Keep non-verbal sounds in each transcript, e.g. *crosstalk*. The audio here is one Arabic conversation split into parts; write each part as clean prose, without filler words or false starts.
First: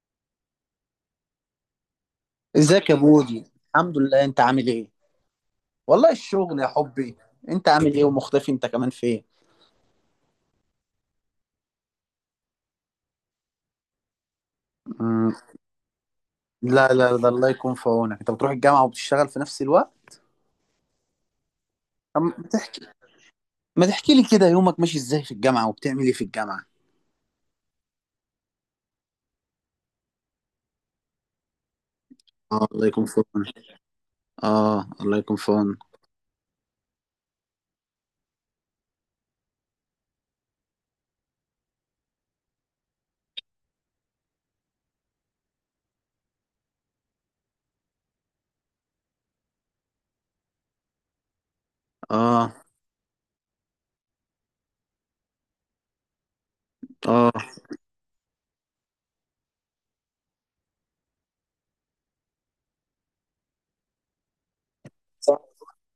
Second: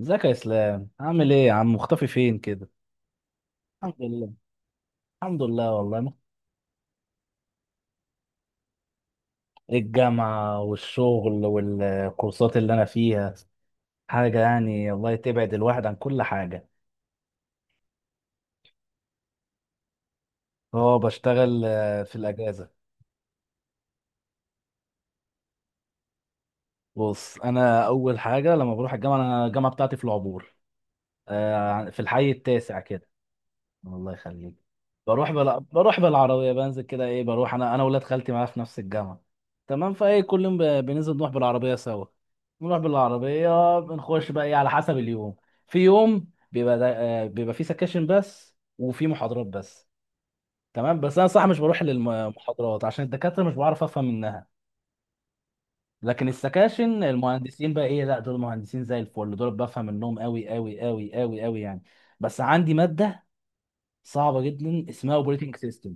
ازيك يا اسلام؟ عامل ايه يا عم؟ مختفي فين كده؟ ازيك يا بودي. الحمد الحمد لله، لله. انت عامل ايه؟ الحمد لله والله والله الشغل يا حبي. انت عامل ايه ومختفي انت كمان فين؟ الجامعة والشغل والكورسات اللي انا فيها حاجة، يعني الله مم. تبعد الواحد عن كل حاجة. لا لا، ده الله يكون في عونك، انت بتروح الجامعة وبتشتغل في نفس الوقت. اه بشتغل، في طب ما الاجازة. تح- ما تحكي لي كده يومك ماشي ازاي في الجامعة وبتعمل ايه في الجامعة؟ بص، انا اول حاجة لما بروح الجامعة، انا الجامعة بتاعتي في العبور، في الحي اه التاسع الله يكون كده. في عونك. الله يخليك. اه الله يكون في عونك. بروح بالعربيه، بنزل كده، ايه، بروح انا ولاد خالتي معايا في نفس الجامعه. تمام، فايه كل يوم بننزل نروح بالعربيه سوا. نروح بالعربيه، بنخش بقى ايه على حسب اليوم. في يوم بيبقى فيه سكاشن بس، وفي محاضرات بس. تمام. بس انا صح مش بروح اه للمحاضرات عشان الدكاتره مش بعرف افهم منها، لكن السكاشن اه المهندسين بقى، ايه، لا دول مهندسين زي الفل، دول بفهم منهم قوي قوي قوي قوي قوي يعني. بس عندي ماده صعبه جدا اسمها اوبريتنج سيستم.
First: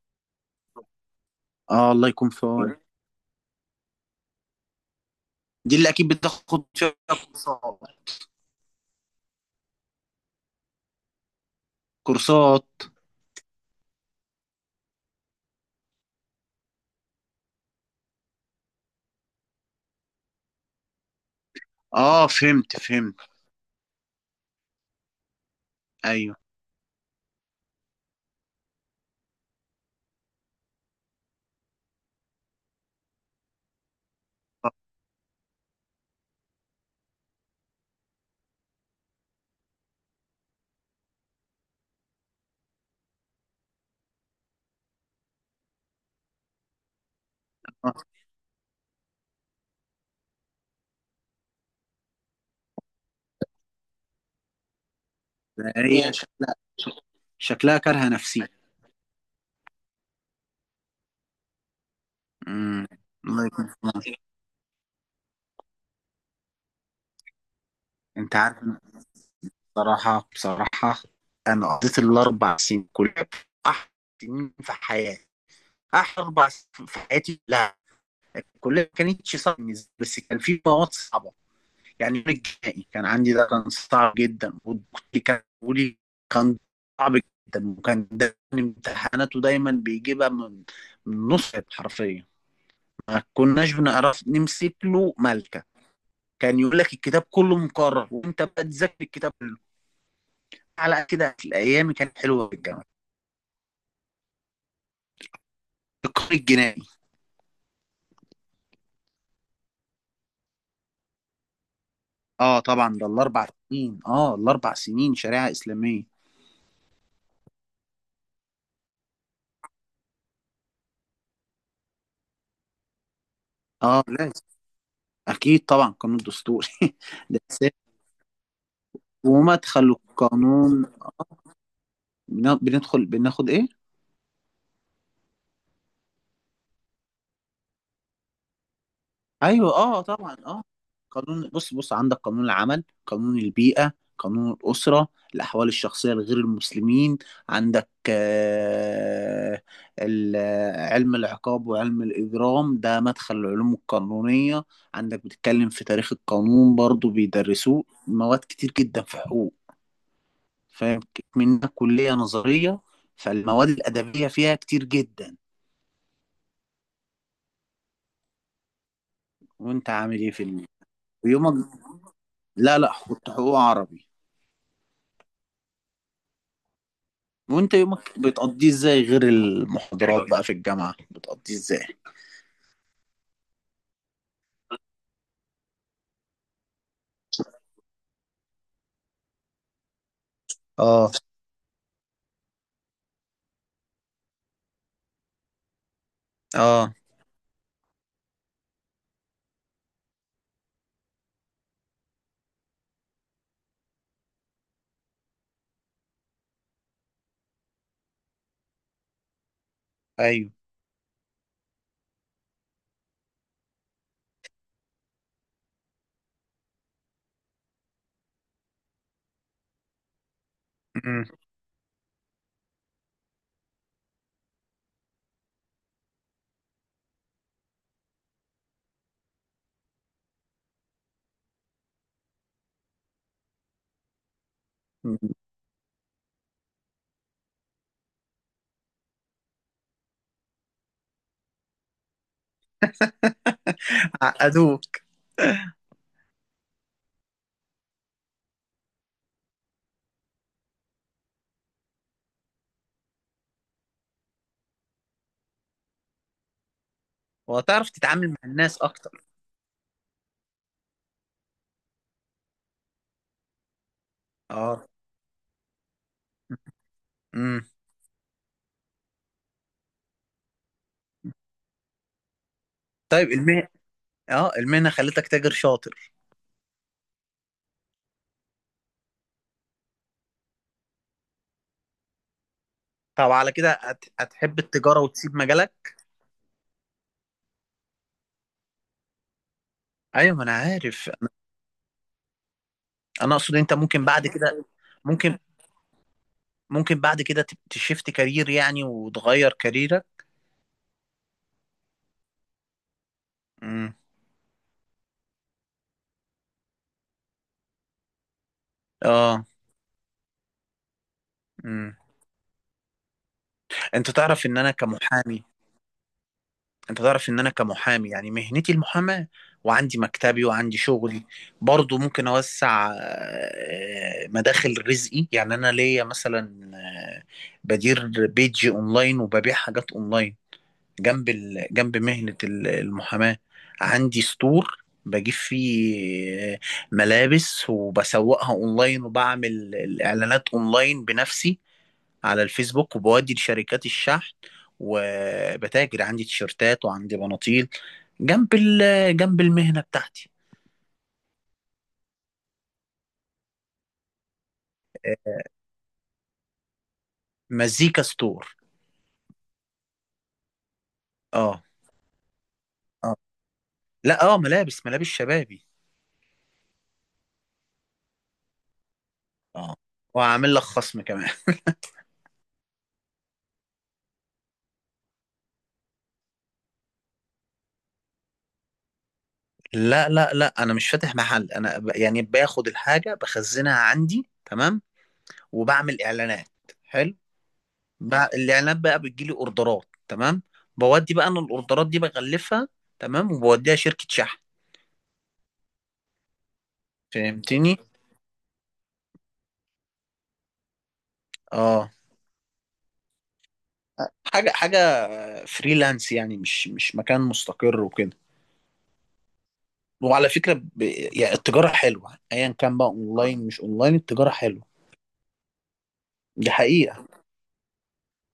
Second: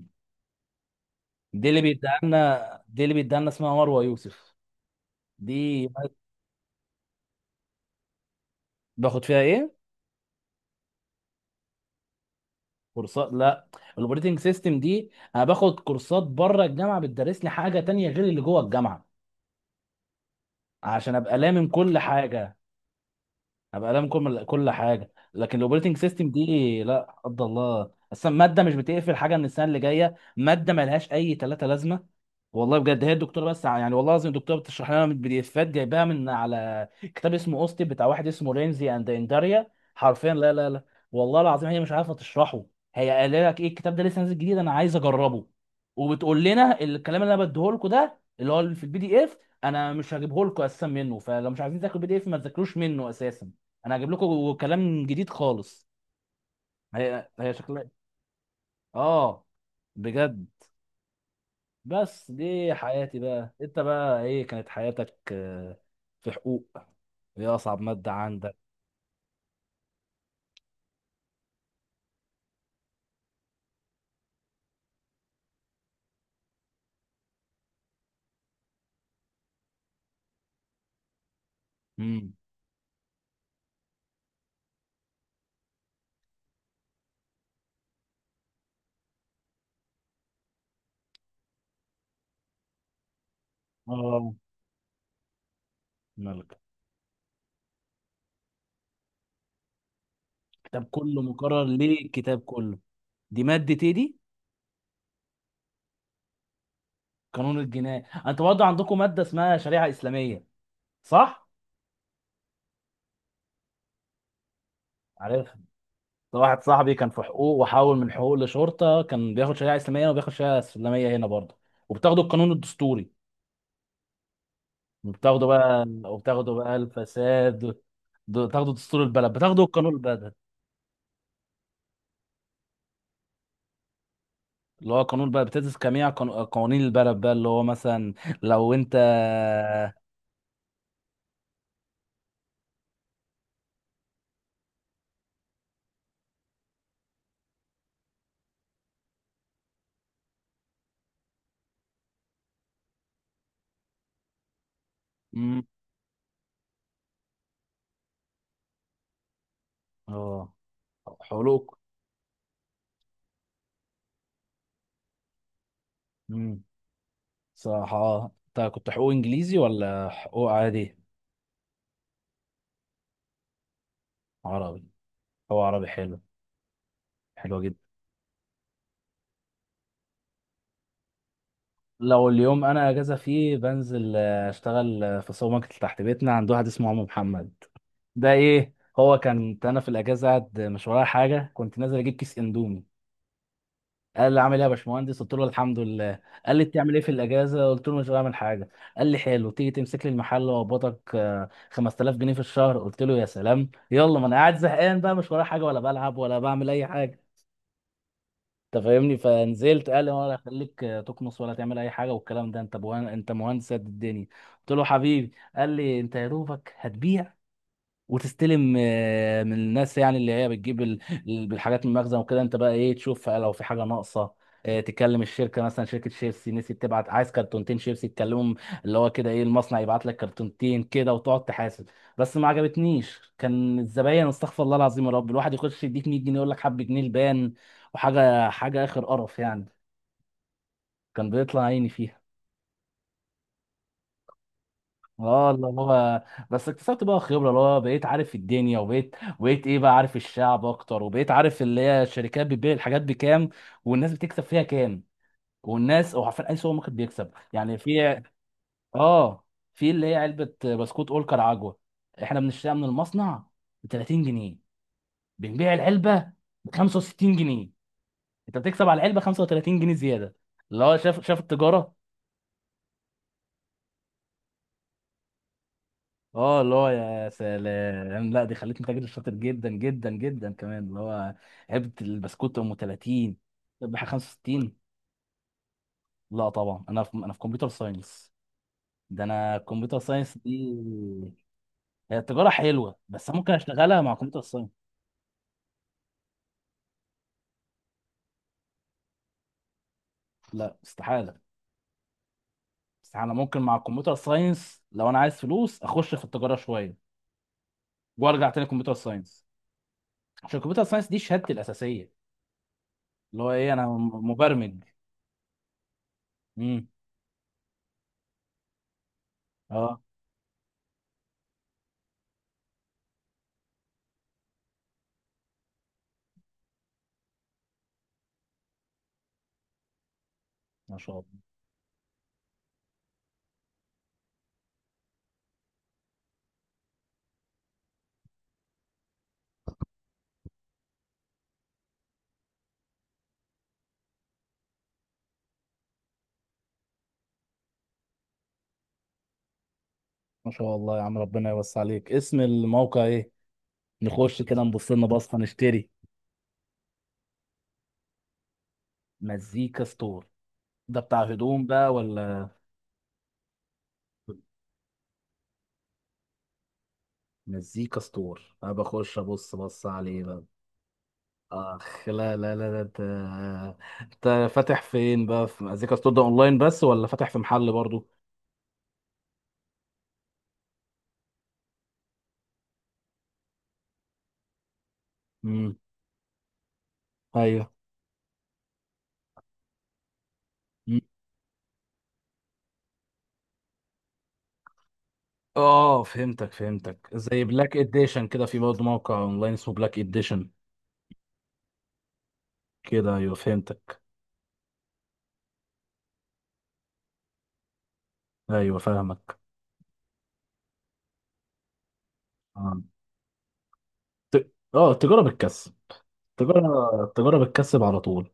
دي اللي اه الله بيديها يكون في عونك. لنا دي اللي بيديها لنا اسمها مروه يوسف. دي دي اللي اكيد بتاخد فيها كورسات. باخد فيها ايه؟ كورسات. كورسات؟ لا، الاوبريتنج سيستم دي انا باخد كورسات بره الجامعه بتدرس لي حاجه تانية غير اللي جوه الجامعه، عشان ابقى لامم كل اه حاجه. فهمت فهمت. ابقى لامم كل حاجه. لكن الاوبريتنج سيستم ايوه. دي لا قدر الله، اصلا ماده مش بتقفل حاجه من السنه اللي جايه، ماده ملهاش اي ثلاثه لازمه. والله بجد، هي الدكتوره بس يعني والله العظيم الدكتوره بتشرح لنا من البي دي افات، جايباها من على كتاب اسمه اوستن، بتاع واحد اسمه رينزي اند انداريا. حرفيا لا لا لا، والله العظيم هي مش عارفه تشرحه. هي قال لك ايه: الكتاب ده لسه نازل جديد انا عايز اجربه. وبتقول لنا الكلام اللي انا بديه لكم آه. ده اللي هو في البي دي اف، انا مش هجيبه لكم اساسا منه، فلو مش عايزين تاكلوا البي دي اف ما تذاكروش منه اساسا، انا هجيب لكم كلام جديد خالص. هي شكلها، هي شكلها شكلها. كارهة نفسي. اه بجد. بس دي امم. حياتي الله بقى، يكون في انت عونك. بقى، ايه، كانت حياتك؟ آه، في حقوق، ايه اصعب مادة انت عندك؟ عارف إن بصراحة بصراحة، انا قضيت الاربع سنين كلها احلى سنين في حياتي، احلى اربع سنين في حياتي. لا كلها ما كانتش صعبة بالنسبة لي، بس كان في مواد صعبة. يعني يوم امم. الجنائي كان عندي، ده كان صعب جدا، والدكتور كان بيقول لي كان صعب جدا، وكان دايما امتحاناته دايما بيجيبها من نص حرفيا، ما كناش بنعرف اه، نمسك له ملكة. كان مالك؟ يقول لك الكتاب كله مكرر، وانت بقى تذاكر الكتاب. كتاب على كله كده في مكرر الايام ليه؟ كانت الكتاب حلوه في كله؟ الجامعه. دي مادة ايه دي؟ القانون الجنائي. قانون الجناية. انتوا برضه عندكم مادة اسمها شريعة اسلامية، صح؟ اه طبعا، ده الاربع سنين، اه الاربع سنين عارف، شريعه اسلاميه. ده واحد صاحبي كان في حقوق وحول من حقوق لشرطة، كان بياخد شريعة اسلامية، وبياخد شريعة اسلامية هنا برضه. وبتاخدوا القانون الدستوري، اه لازم. وبتاخدوا اكيد بقى، طبعا، قانون وبتاخدوا دستوري. بقى *laughs* ده أساسي. الفساد، بتاخدوا دستور البلد، بتاخدوا ومدخل القانون البلد، القانون. بندخل بناخد ايه؟ اللي هو قانون بقى بتدرس جميع قوانين البلد بقى، اللي هو مثلا لو انت، ايوه اه طبعا اه. قانون، بص بص، عندك قانون العمل، قانون البيئة، قانون الأسرة، الأحوال الشخصية لغير المسلمين. عندك علم العقاب وعلم الإجرام، ده مدخل العلوم القانونية. عندك مم. بتتكلم في تاريخ القانون برضو بيدرسوه، مواد كتير جدا في حقوق. اه، فاهم؟ منها حقوق. كلية نظرية، فالمواد الأدبية فيها كتير جدا. امم. صح، اه انت كنت حقوق انجليزي وأنت ولا عامل إيه في حقوق ال- عادي؟ ويومك. لا لا، كنت حقوق عربي. عربي؟ هو عربي حلو، حلو وانت جدا. يومك بتقضيه ازاي غير المحاضرات بقى في الجامعة، بتقضيه ازاي؟ لو اليوم انا اجازه فيه، بنزل اشتغل، في سوبر ماركت تحت بيتنا عند واحد اسمه عم محمد. ده ايه هو، كان انا في الاجازه قاعد مش ورايا اه. حاجه، كنت نازل اجيب كيس اندومي، قال لي عامل ايه يا باشمهندس؟ قلت له الحمد لله. قال لي اه. بتعمل ايه في الاجازه؟ قلت له مش بعمل حاجه. قال لي حلو، تيجي تمسك لي المحل واقبضك، 5000 جنيه في الشهر. قلت له يا سلام، يلا، ما انا قاعد زهقان بقى، مش ورايا حاجه، ولا بلعب ولا بعمل اي حاجه، انت فاهمني. فنزلت قال لي، ولا ايوه. هخليك تكنس ولا تعمل اي حاجه والكلام ده، انت انت مهندس قد الدنيا. قلت له حبيبي. قال لي انت يا دوبك هتبيع وتستلم، من الناس يعني اللي هي بتجيب امم. الحاجات من المخزن وكده، انت بقى ايه، تشوف لو في حاجه ناقصه، تكلم الشركه، مثلا شركه شيبسي نسيت تبعت، عايز كرتونتين شيبسي، تكلمهم، اللي هو كده ايه المصنع يبعت لك كرتونتين كده، وتقعد تحاسب. بس ما عجبتنيش، كان الزباين استغفر الله العظيم، يا رب، *laughs* الواحد يخش يديك 100 جنيه يقول لك حب جنيه البان وحاجه حاجه، اخر قرف يعني، كان بيطلع عيني فيها. عقدوك. اه اللي هو، بس اكتسبت بقى خبره، اللي هو بقيت عارف الدنيا، وبقيت ايه بقى، عارف الشعب اكتر، وبقيت عارف اللي هي الشركات بتبيع الحاجات بكام، والناس بتكسب فيها كام، والناس او عارفين اي سوبر ماركت بيكسب يعني. وتعرف في، تتعامل مع الناس اكتر. اه، في اللي هي علبه بسكوت اولكر عجوه، احنا بنشتريها من المصنع ب 30 جنيه، اه. بنبيع العلبه ب 65 امم. جنيه انت بتكسب على العلبه 35 جنيه زياده، اللي هو شاف التجاره. طيب المهنة، اه المهنة خلتك تاجر شاطر. اه اللي هو يا سلام، لا دي خلتني تاجر شاطر جدا جدا جدا كمان، اللي هو علبه البسكوت ام طب 30، على كده ربح هتحب 65. التجارة وتسيب مجالك؟ لا طبعا انا في، انا في كمبيوتر ساينس، ده انا الكمبيوتر ايوه ساينس ما انا دي. عارف. هي التجاره حلوه، بس انا ممكن اقصد انت اشتغلها ممكن مع بعد كمبيوتر كده، ساينس. ممكن، ممكن بعد كده تشفت كارير يعني وتغير كاريرك. لا استحاله، استحاله، ممكن مع امم. الكمبيوتر ساينس لو انا عايز فلوس اخش في التجاره شويه وارجع تاني كمبيوتر اه. ساينس، عشان الكمبيوتر ساينس دي شهادتي امم. الاساسيه، اللي هو ايه، انا انت تعرف ان انا مبرمج. كمحامي امم. انت تعرف ان انا كمحامي، يعني مهنتي المحاماة، وعندي اه. مكتبي وعندي شغلي. برضو ممكن اوسع مداخل رزقي. يعني انا ليا مثلا بدير بيج اونلاين وببيع حاجات اونلاين ما شاء الله، جنب مهنة المحاماة. عندي ستور بجيب فيه ملابس وبسوقها اونلاين، وبعمل الاعلانات اونلاين بنفسي على الفيسبوك، وبودي لشركات الشحن. وبتاجر عندي تيشيرتات وعندي بناطيل جنب المهنة بتاعتي. ما شاء الله يا عم، ربنا يوسع عليك. اسم الموقع ايه؟ نخش كده نبص لنا آه، بصه نشتري. مزيكا ستور. مزيكا ستور؟ ده بتاع اه. هدوم بقى ولا؟ اه. لا اه، ملابس، ملابس شبابي. مزيكا ستور، انا بخش ابص، اه بص عليه بقى. وعامل لك خصم كمان. اخ لا لا لا، ده انت، انت فاتح فين بقى في مزيكا ستور ده، اونلاين بس ولا فاتح في محل برضو؟ *laughs* لا لا لا، انا مش فاتح محل، انا يعني باخد الحاجه بخزنها عندي، تمام؟ امم. وبعمل اعلانات. حلو. ايوه. الاعلانات بقى بتجيلي اوردرات، تمام؟ مم. بودي بقى انا الاوردرات دي بغلفها، تمام، وبوديها شركه شحن. اه، فهمتك فهمتك، زي بلاك فهمتني؟ اديشن كده، في برضه موقع اونلاين اسمه بلاك اديشن اه. كده. ايوه فهمتك. حاجة حاجة فريلانس يعني، مش مكان مستقر وكده. ايوه فاهمك. وعلى فكرة يعني التجارة حلوة، ايا كان آه. بقى اونلاين مش اونلاين، التجارة حلوة. اه، تجارة بالكسب، دي التجارة، حقيقة. التجارة بتكسب على طول.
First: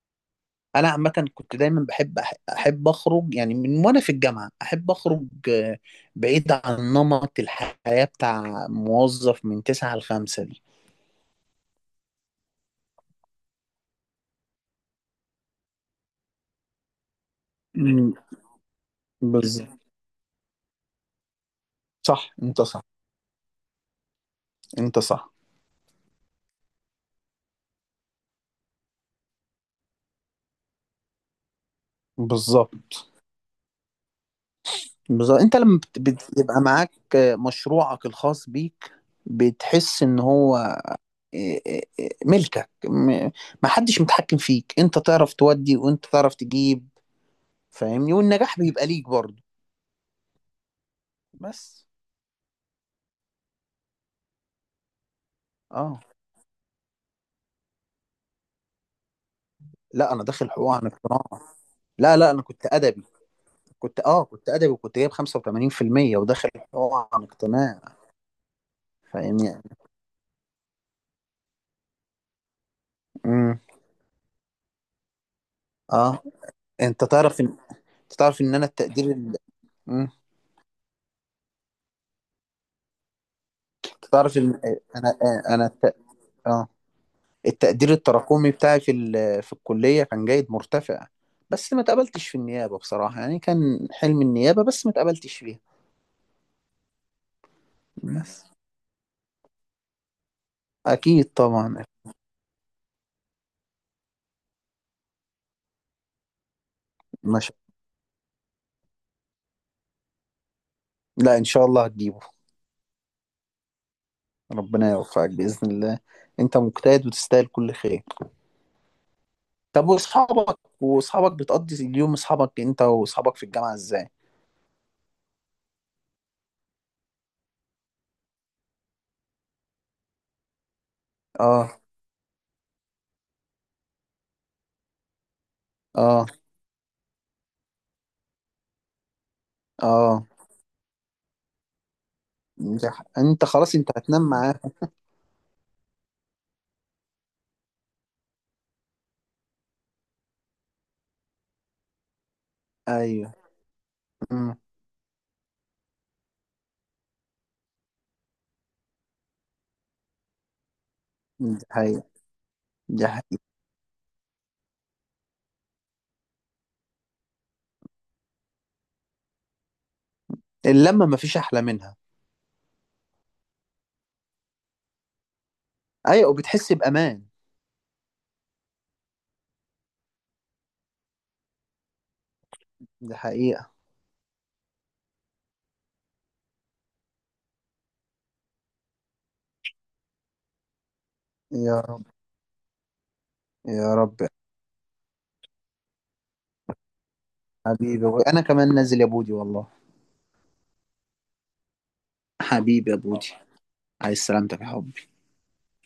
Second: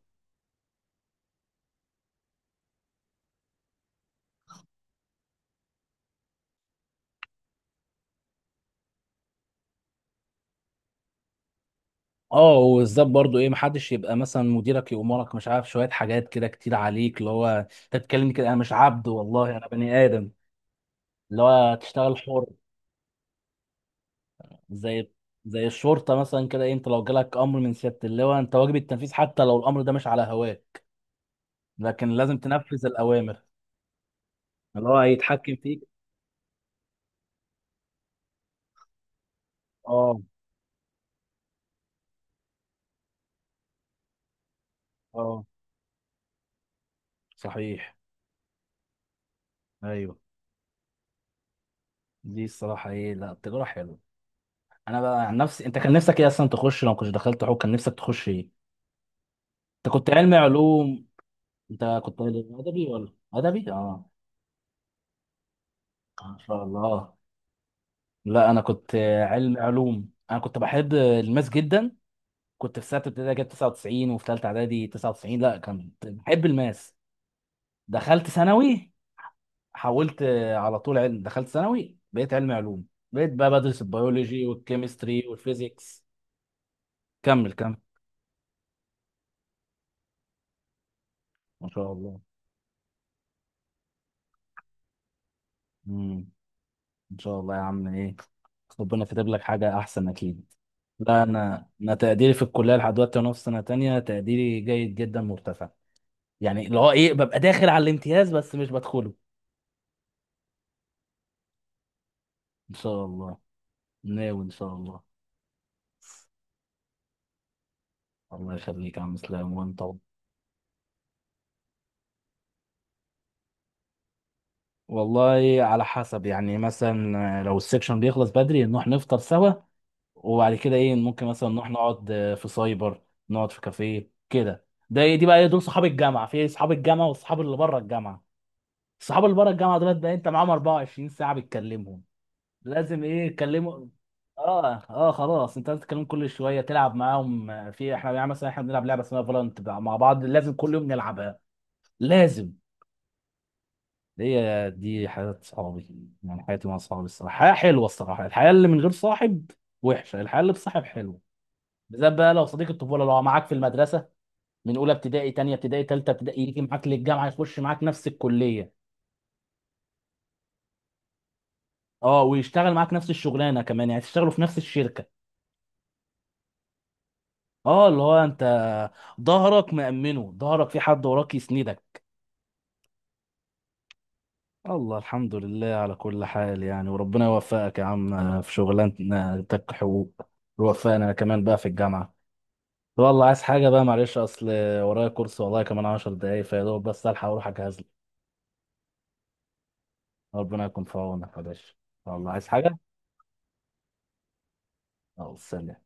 انا عامة كنت دايما بحب احب اخرج يعني، من وانا في الجامعة احب اخرج بعيد عن نمط الحياة بتاع موظف من تسعة لخمسة دي. اه، وبالذات برضو ايه، محدش يبقى مثلا مديرك يأمرك مش عارف شويه حاجات كده كتير عليك، اللي هو انت أمم. بتتكلمني كده، انا مش عبد والله، انا بالظبط. بني ادم. اللي هو تشتغل صح حر، انت صح. انت زي، صح. زي الشرطه مثلا كده، إيه، انت لو جالك امر من سياده اللواء انت واجب التنفيذ، حتى لو الامر ده مش على هواك لكن لازم تنفذ بالظبط. الاوامر، اللي هو بالظبط، هيتحكم انت لما فيك. بتبقى معاك مشروعك الخاص بيك، بتحس ان اه. هو ملكك، محدش متحكم فيك، انت تعرف اه تودي وانت تعرف تجيب. صحيح. فاهمني؟ والنجاح بيبقى ليك برضه. ايوه. بس. دي الصراحه ايه، لا التجاره حلوه. انا بقى عن نفسي، انت كان اه. نفسك ايه اصلا تخش، لو كنتش دخلت حقوق كان نفسك تخش ايه؟ انت كنت لا انا علمي داخل حقوق عن علوم، اقتناع. انت لا كنت لا، انا كنت ادبي ادبي، ولا؟ ادبي، كنت اه، اه كنت ادبي وكنت جايب 85% ما وداخل شاء حقوق الله. عن اقتناع. لا انا كنت علمي فاهمني؟ علوم، انا كنت بحب الماس جدا، كنت في سنه ابتدائي جايب امم. 99، وفي ثالثه اعدادي 99. لا كنت اه. بحب الماس، انت تعرف ان انت دخلت تعرف ان انا ثانوي، التقدير ال... مم. حولت على طول علم، دخلت ثانوي بقيت علمي علوم، بقيت بقى بدرس انت تعرف البيولوجي ان انا والكيمستري انا الت... والفيزيكس. اه كمل كمل. التقدير التراكمي بتاعي في في الكلية كان جيد مرتفع، ما بس ما شاء اتقبلتش في النيابة بصراحة. يعني كان حلم النيابة، بس ما اتقبلتش فيها. الله، ان شاء الله يا عم، ايه، بس. ربنا كاتب لك حاجه احسن اكيد. لا أكيد انا طبعا. انا تقديري في الكليه لحد دلوقتي، وانا في سنه تانية تقديري جيد جدا مرتفع، يعني اللي هو ايه، ببقى مش... داخل على الامتياز بس مش بدخله. لا إن شاء الله هتجيبه. ان شاء الله، ناوي ان شاء ربنا الله. يوفقك بإذن الله، أنت مجتهد وتستاهل كل خير. الله يخليك يا عم اسلام، وانت طب و، وأصحابك، وأصحابك بتقضي اليوم أصحابك، أنت وأصحابك في الجامعة إزاي؟ والله على حسب يعني، مثلا لو السكشن بيخلص بدري نروح نفطر سوا، وبعد كده ايه ممكن مثلا نروح آه. نقعد في سايبر، نقعد في كافيه كده، ده إيه، دي بقى إيه، دول صحاب الجامعه، آه. في إيه، صحاب الجامعه واصحاب اللي بره الجامعه. الصحاب اللي بره الجامعه دولت بقى آه. انت معاهم 24 ساعه بتكلمهم، لازم ايه أنت خلاص تكلموا. أنت هتنام معاهم. اه. خلاص انت لازم تتكلم كل شويه، تلعب معاهم، في احنا يعني مثلا احنا بنلعب لعبه اسمها فالنت مع بعض، لازم كل يوم نلعبها لازم. أيوه. أمم. هي دي حياه صحابي، يعني حياتي مع صحابي الصراحه حياه حلوه، الصراحه الحياه اللي من غير صاحب وحشه، الحياه اللي بصاحب حلوه. دي حقيقة. بالذات بقى لو صديق الطفوله، دي لو حقيقة. معاك في المدرسه من اولى ابتدائي، تانية ابتدائي، تالتة ابتدائي، يجي معاك للجامعه، يخش معاك نفس الكليه، اللمة مفيش أحلى منها. اه، ويشتغل معاك نفس الشغلانه كمان، يعني تشتغلوا في نفس الشركه. ايوه وبتحس بامان. اه اللي هو انت ظهرك مأمنه، ظهرك في حد وراك يسندك. دي حقيقه. الله، الحمد لله على كل حال يعني. وربنا يوفقك يا عم في شغلانتك حقوق، ويوفقنا كمان بقى في يا الجامعه. والله عايز حاجه بقى؟ يا معلش رب يا اصل ورايا كورس والله، كمان 10 دقايق فيا دوب، بس الحق اروح اجهز لي. حبيبي. انا كمان نازل يا بودي والله. ربنا يكون في عونك يا باشا. والله عايز حاجه؟ حبيبي يا بودي، عايز سلامتك يا حبي. اه، سلام.